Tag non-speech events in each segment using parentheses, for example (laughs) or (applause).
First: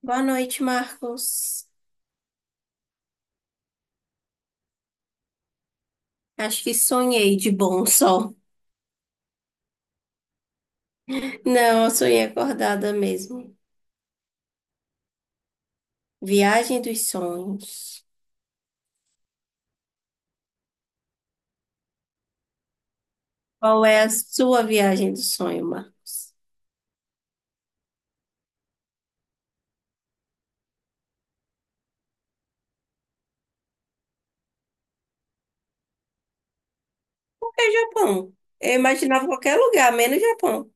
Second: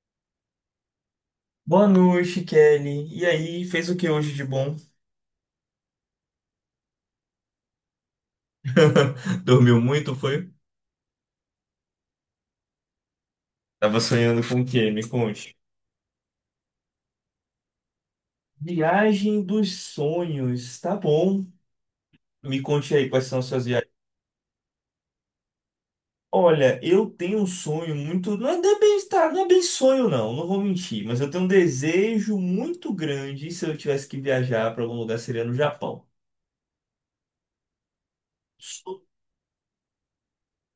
Boa noite, Marcos. Boa noite, Kelly. E aí, fez o que hoje de bom? Acho que sonhei de bom sol. (laughs) Dormiu muito, foi? Não, eu sonhei acordada mesmo. Tava sonhando com o quê? Me conte. Viagem dos sonhos. Viagem dos sonhos, tá bom. Me conte aí quais são as suas Qual viagens. é a sua viagem do sonho, Marcos? Olha, eu tenho um sonho muito. Não é bem, tá, não é bem sonho, não, não vou mentir, mas eu tenho um desejo muito grande. E se eu tivesse que viajar para algum lugar, seria no Japão. É Japão. Eu Sou- imaginava qualquer lugar, menos Japão.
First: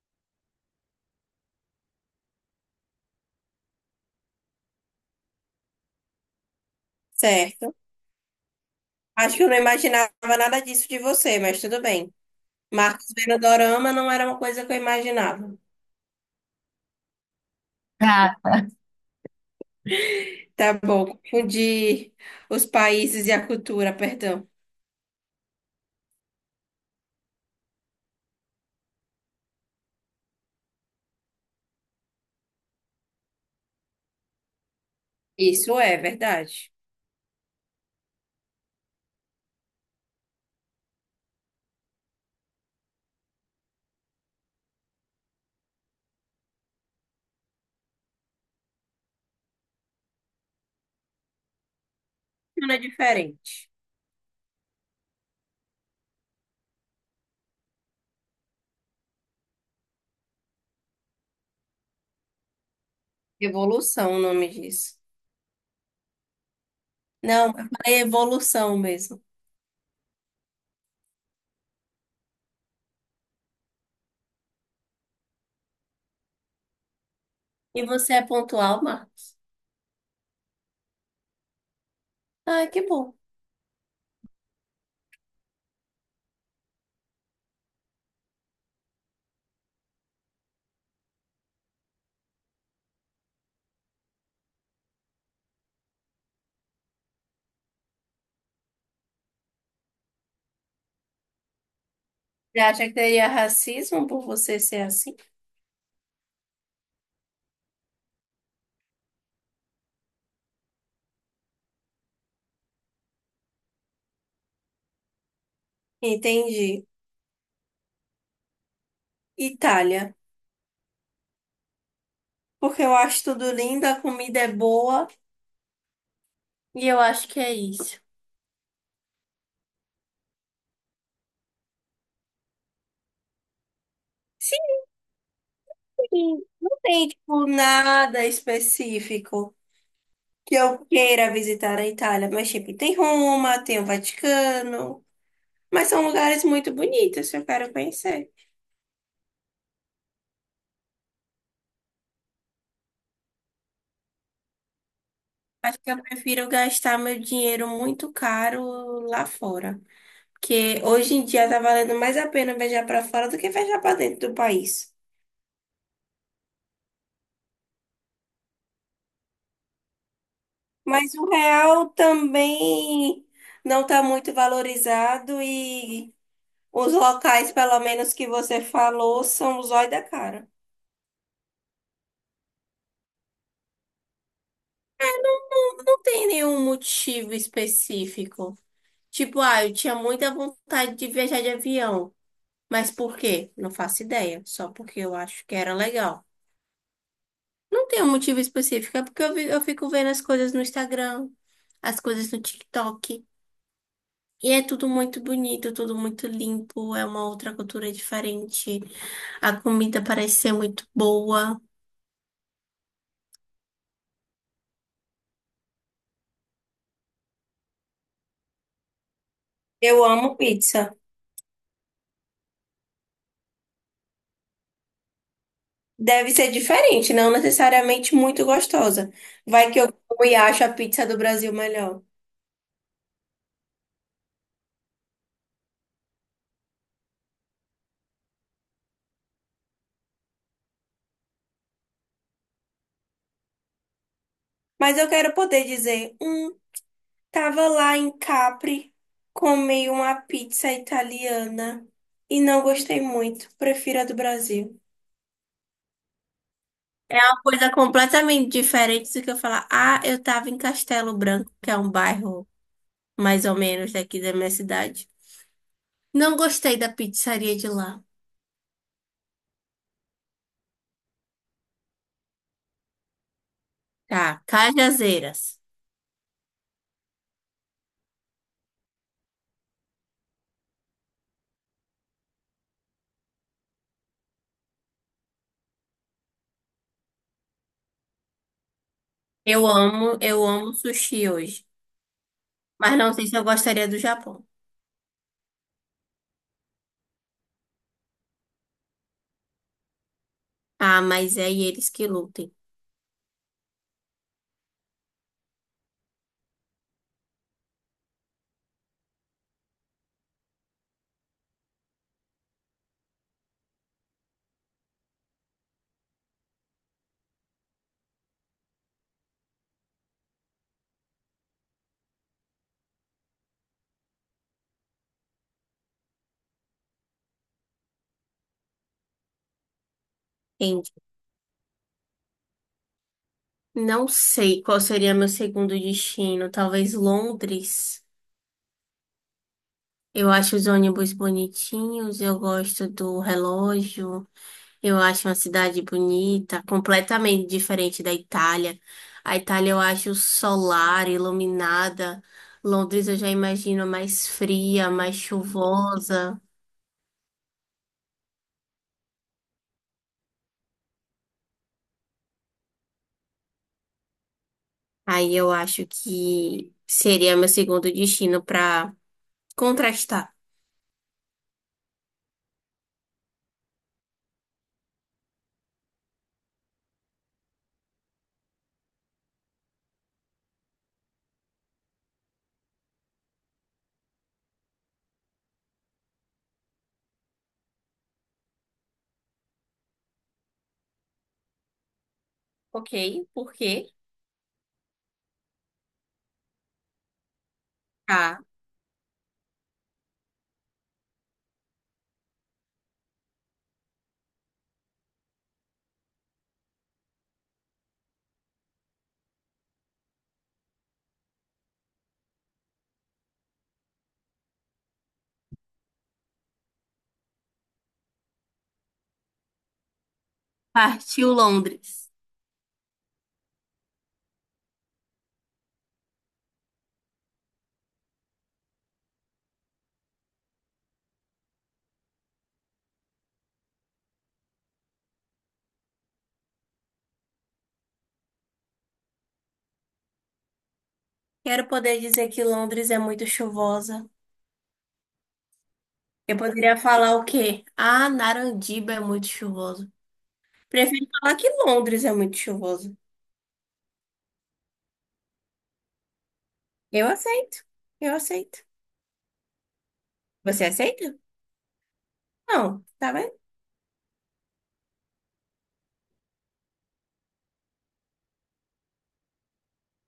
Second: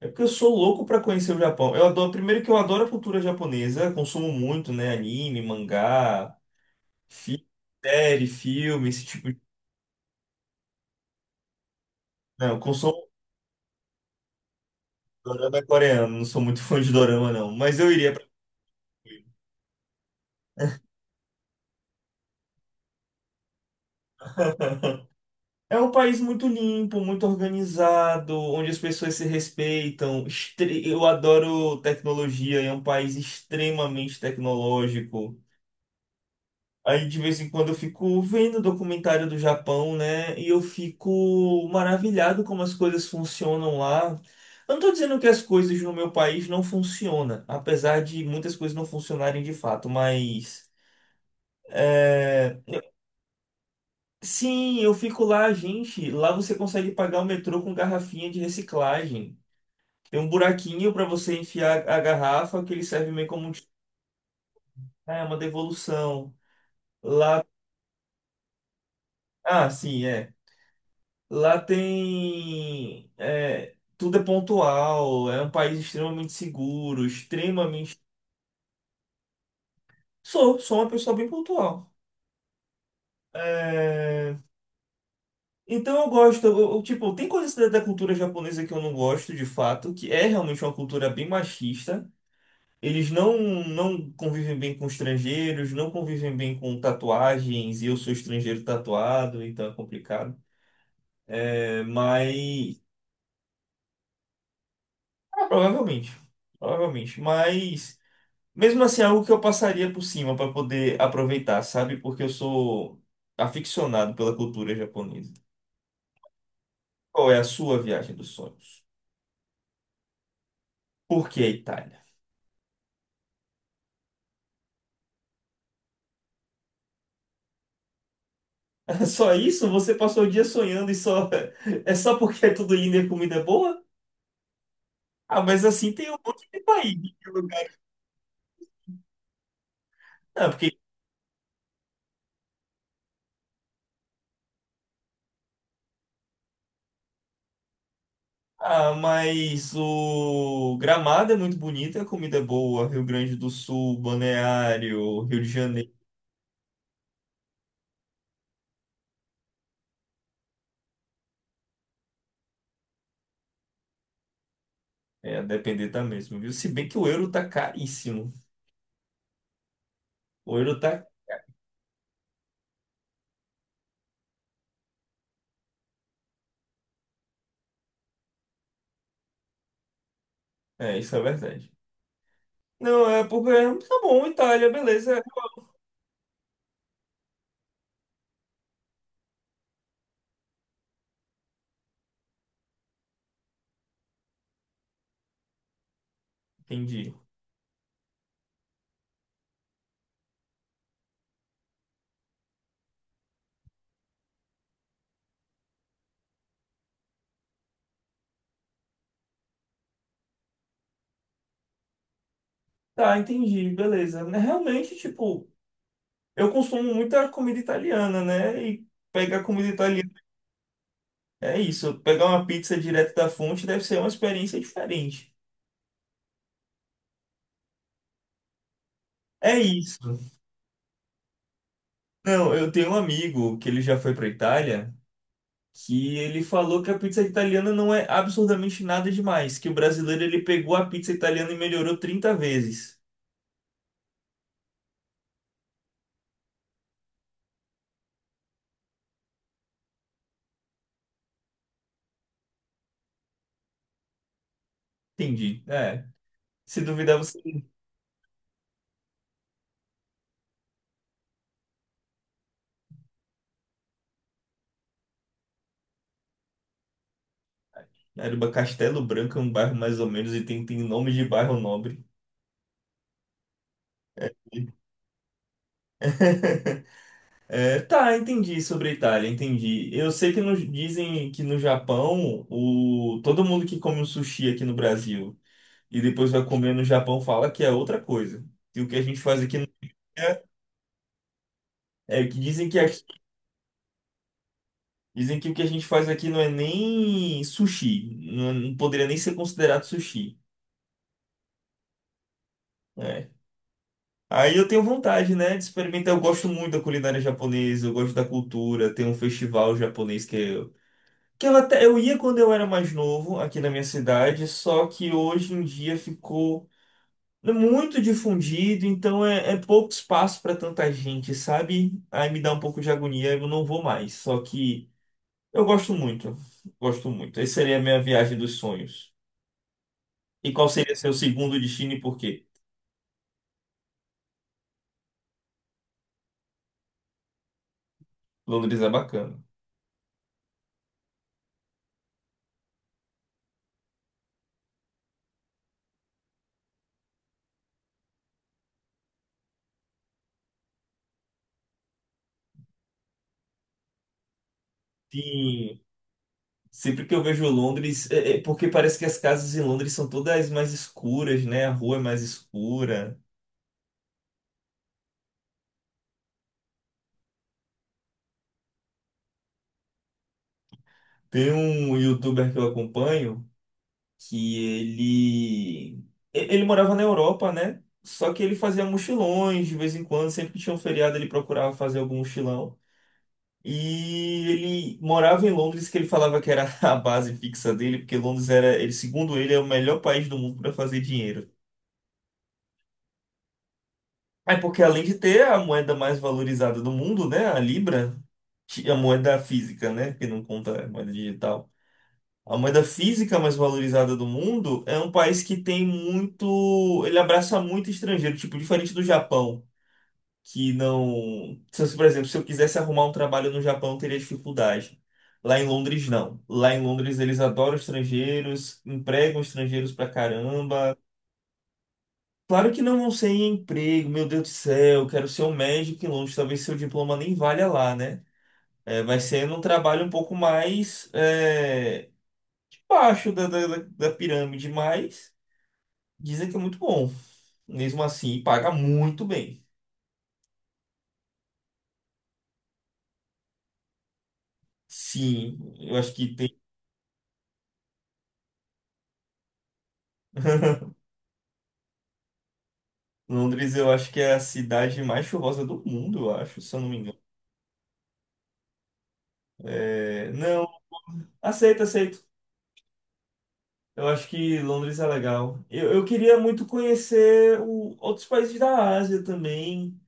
É porque eu sou louco para conhecer o Japão. Eu adoro, primeiro que eu adoro a cultura japonesa, consumo muito, né? Anime, mangá. Fi- Certo. Série, filme, esse tipo Acho de. que eu não imaginava nada disso de você, mas tudo bem. Não, eu Marcos consumo vendo dorama não era uma coisa que eu imaginava. dorama coreano, não sou muito fã de dorama, não. Mas eu iria pra. Tá bom, confundi os países e a cultura, perdão. É um país muito limpo, muito organizado, onde as pessoas se respeitam. Eu adoro tecnologia, é um país extremamente tecnológico. Isso é verdade. Aí de vez em quando eu fico vendo documentário do Japão, né? E eu fico maravilhado como as coisas funcionam lá. Eu não tô dizendo que as coisas no meu país não funcionam, apesar de muitas coisas não funcionarem de fato, mas é, Não é diferente. Sim, eu fico lá, gente. Lá você consegue pagar o metrô com garrafinha de reciclagem. Tem um buraquinho para você enfiar a garrafa que ele serve meio como um. Evolução, o nome disso. É uma devolução. Não, eu falei evolução mesmo. Ah, sim, é. Lá tem. Tudo é pontual, é um país extremamente seguro, E extremamente. você é pontual, Marcos? Sou uma pessoa bem pontual. Ah, que bom. É, então eu gosto, tipo, tem coisas da cultura japonesa que eu não gosto, de fato, que é realmente uma cultura bem machista. Eles não convivem bem com estrangeiros, não convivem bem com tatuagens, e eu sou estrangeiro tatuado, então é complicado. É, Você mas. acha que teria racismo por você ser assim? Ah, provavelmente. Provavelmente. Mas. Mesmo assim, é algo que eu passaria por cima para poder aproveitar, sabe? Porque eu sou aficionado pela cultura japonesa. Entendi. Qual é a sua viagem dos sonhos? Itália. Por que a Itália? Porque eu acho tudo lindo, a comida é boa e eu acho que é isso. (laughs) Só isso? Você passou o dia sonhando e só (laughs) é só porque é tudo lindo e a comida é boa? Ah, mas assim tem um Sim, monte de não país, tem, né, de tipo, lugar. nada específico Não, que porque eu queira visitar a Itália. Mas, tipo, tem Roma, tem o Vaticano. Mas são lugares muito bonitos que eu quero conhecer. Mas o Gramado é muito bonito, a comida é boa, Rio Grande do Sul, Balneário, Rio de Acho que Janeiro. eu prefiro gastar meu dinheiro muito caro lá fora. Porque hoje em dia tá valendo mais a pena viajar para fora do que viajar para dentro do país. É, a depender tá mesmo, viu? Se bem que o euro tá caríssimo. O euro tá. Mas o real também não está muito valorizado e os locais, pelo menos que você falou, são o zóio da cara. É, isso é verdade. Não, é porque tá bom, Itália, beleza. Não tem nenhum motivo específico. Tipo, ah, eu tinha muita vontade de viajar de avião. Mas por quê? Não faço ideia. Só porque eu acho que era legal. Entendi. Não tem um motivo específico, é porque eu, eu fico vendo as coisas no Instagram, as coisas no TikTok. E é tudo muito bonito, tudo muito limpo, é uma outra cultura diferente. A comida parece ser muito boa. Tá, entendi, beleza. Né, realmente, tipo, eu consumo muita comida italiana, né? E pegar comida Eu italiana amo pizza. é isso. Pegar uma pizza direto da fonte deve ser uma experiência diferente. Deve ser diferente, não necessariamente muito gostosa. É Vai que eu isso. como e acho a pizza do Brasil melhor. Não, eu tenho um amigo que ele já foi pra Itália, que ele falou que a pizza italiana não é absurdamente nada demais, que o brasileiro ele pegou a pizza italiana e melhorou 30 vezes. Mas eu quero poder dizer. Tava lá em Capri, comi uma pizza italiana e não gostei muito. Prefiro a do Brasil. Entendi. É. Se duvidar, você. Uma coisa completamente diferente do que eu falar. Ah, eu tava em Castelo Branco, que é um bairro mais ou menos daqui da minha cidade. Não gostei da pizzaria de lá. Caramba, Castelo Branco é um bairro mais ou menos e tem nome de bairro nobre. Tá, Cajazeiras. (laughs) É, tá, entendi sobre a Itália, entendi. Eu sei que dizem que no Japão todo mundo que come um sushi aqui no Brasil e depois vai comer no Japão fala que é outra coisa. E o que a gente faz aqui Eu não amo, é, eu amo sushi hoje. é que dizem que Mas não sei se eu gostaria do Japão. dizem que o que a gente faz aqui não é nem sushi, não, não poderia nem ser considerado sushi. Ah, mas é eles que lutem. Né? Aí eu tenho vontade, né, de experimentar. Eu gosto muito da culinária japonesa, eu gosto da cultura. Tem um festival japonês que eu até eu ia quando eu era mais novo aqui na minha cidade, só que hoje em dia ficou muito difundido, então é pouco espaço para tanta gente, sabe? Aí me dá um pouco de agonia, eu não vou mais. Só que eu gosto muito, gosto muito. Essa seria a minha viagem dos sonhos. E qual Entendi. seria seu segundo destino e por quê? Não sei qual seria meu segundo destino. Talvez Londres. Londres é bacana. Eu acho os ônibus bonitinhos, eu gosto do relógio, eu acho uma cidade bonita, completamente diferente da Itália. A Itália eu acho solar, iluminada. Londres eu já imagino mais fria, mais Sim, chuvosa. sempre que eu vejo Londres, é porque parece que as casas em Londres são todas mais escuras, né? A rua é mais escura. Aí eu acho que seria meu segundo destino para contrastar. Tem um youtuber que eu acompanho que ele morava na Europa, né? Só que ele fazia mochilões de vez em quando, sempre que tinha um feriado ele procurava fazer algum mochilão. E ele morava em Londres, que ele falava que era (laughs) a base fixa dele, porque Londres era, ele, segundo ele, é o melhor país do mundo para fazer dinheiro. Ok, por quê? É porque além de ter a moeda mais valorizada do mundo, né, a Libra, Tá. que a moeda física, né? Que não conta a moeda digital. A moeda física mais valorizada do mundo é um país que tem muito. Ele abraça muito estrangeiro, tipo, diferente do Japão, que não. Se, eu- Por exemplo, se eu quisesse arrumar um trabalho no Japão, eu teria dificuldade. Lá em Londres, não. Lá em Londres, eles adoram estrangeiros, empregam estrangeiros pra caramba. Partiu Londres. Claro que não vão ser em emprego, meu Deus do céu, quero ser um médico em Londres, talvez seu diploma nem valha lá, né? É, vai sendo um trabalho um pouco mais baixo da pirâmide, mas dizem que é muito bom. Mesmo assim, paga muito bem. Quero poder dizer que Londres é muito chuvosa. Sim, eu acho que Eu tem. poderia falar o quê? Ah, Narandiba é muito chuvoso. (laughs) Prefiro falar que Londres é muito chuvoso. Londres, eu acho que é a cidade mais chuvosa do mundo, eu acho, se eu não me Eu engano. aceito. Eu aceito. É, Você não, aceita? aceito, aceito. Não, tá vendo? Eu acho que Londres é legal. Eu queria muito conhecer outros países da Ásia também.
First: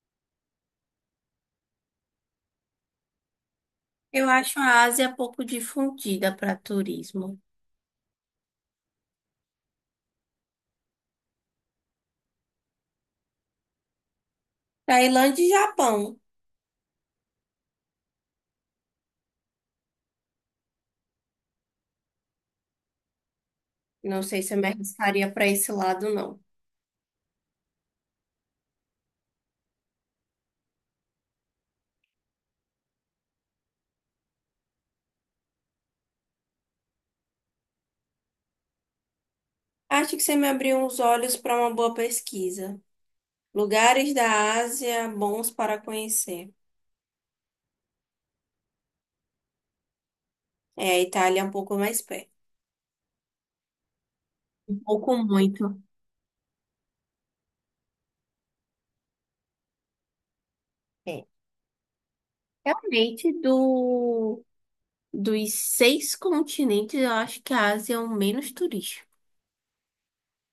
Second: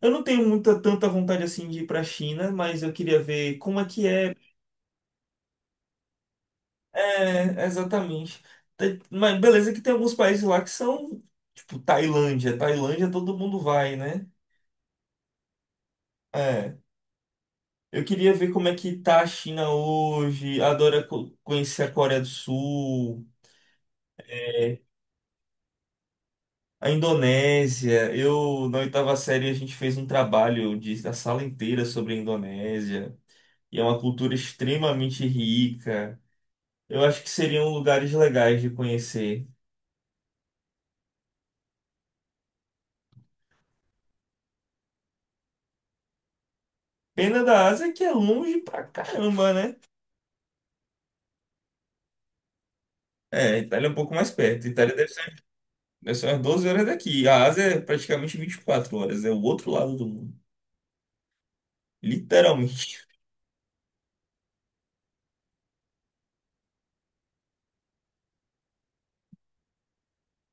Eu não tenho muita tanta vontade assim de ir para a China, mas eu queria ver como é que Eu é. acho a Ásia pouco difundida para turismo. É, exatamente. Mas beleza que tem alguns países lá que são, tipo, Tailândia. Tailândia todo mundo vai, né? Tailândia e Japão. É. Eu queria ver como é que tá a China hoje. Adoro conhecer a Coreia do Sul, Não sei se eu me é, arriscaria para esse lado, não. a Indonésia. Eu, na oitava série, a gente fez um trabalho da sala inteira sobre a Indonésia. E é uma cultura extremamente rica. Eu acho que seriam lugares legais de conhecer. Acho que você me abriu os olhos para uma boa pesquisa. Lugares da Ásia bons para conhecer. Pena da Ásia é que é longe pra caramba, né? É, a Itália é um pouco mais perto. É, a Itália é um pouco mais perto. A Um Itália deve pouco ser, muito. deve ser umas 12 horas daqui. A Ásia é praticamente 24 horas. É o outro lado do mundo. É. Literalmente. (laughs) Realmente, dos 6 continentes, eu acho que a Ásia é o menos turístico.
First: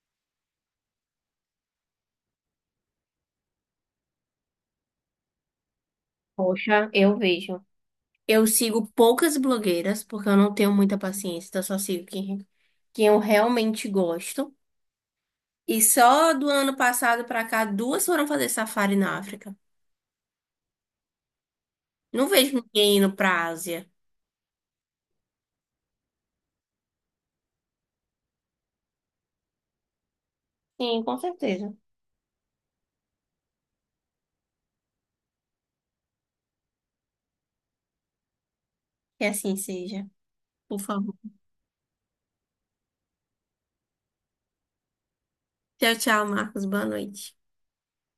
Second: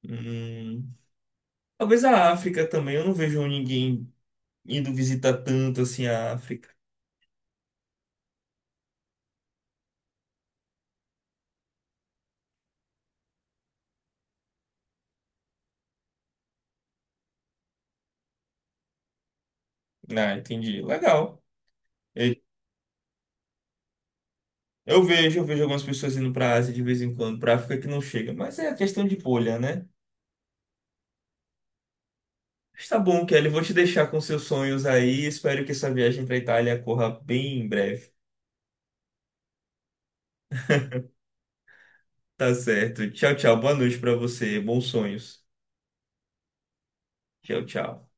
Hum, talvez a África também. Eu não vejo ninguém indo visitar tanto assim a África. Poxa, eu vejo. Eu sigo poucas blogueiras, porque eu não tenho muita paciência, então eu só sigo quem eu realmente gosto. E só do ano passado pra cá, duas foram fazer safari na África. Ah, entendi. Legal. Não Eu, vejo ninguém indo pra Ásia. eu vejo, eu vejo, algumas pessoas indo pra Ásia de vez em quando, pra África que não chega. Mas é a questão de bolha, né? Sim, com certeza. Mas tá bom, Kelly. Vou te deixar com seus sonhos aí. Espero que essa viagem pra Itália corra bem em breve. Que assim seja. Por favor. Tá certo. Tchau, tchau. Boa noite pra você. Bons sonhos. Tchau, tchau, Marcos. Boa noite. Tchau, tchau.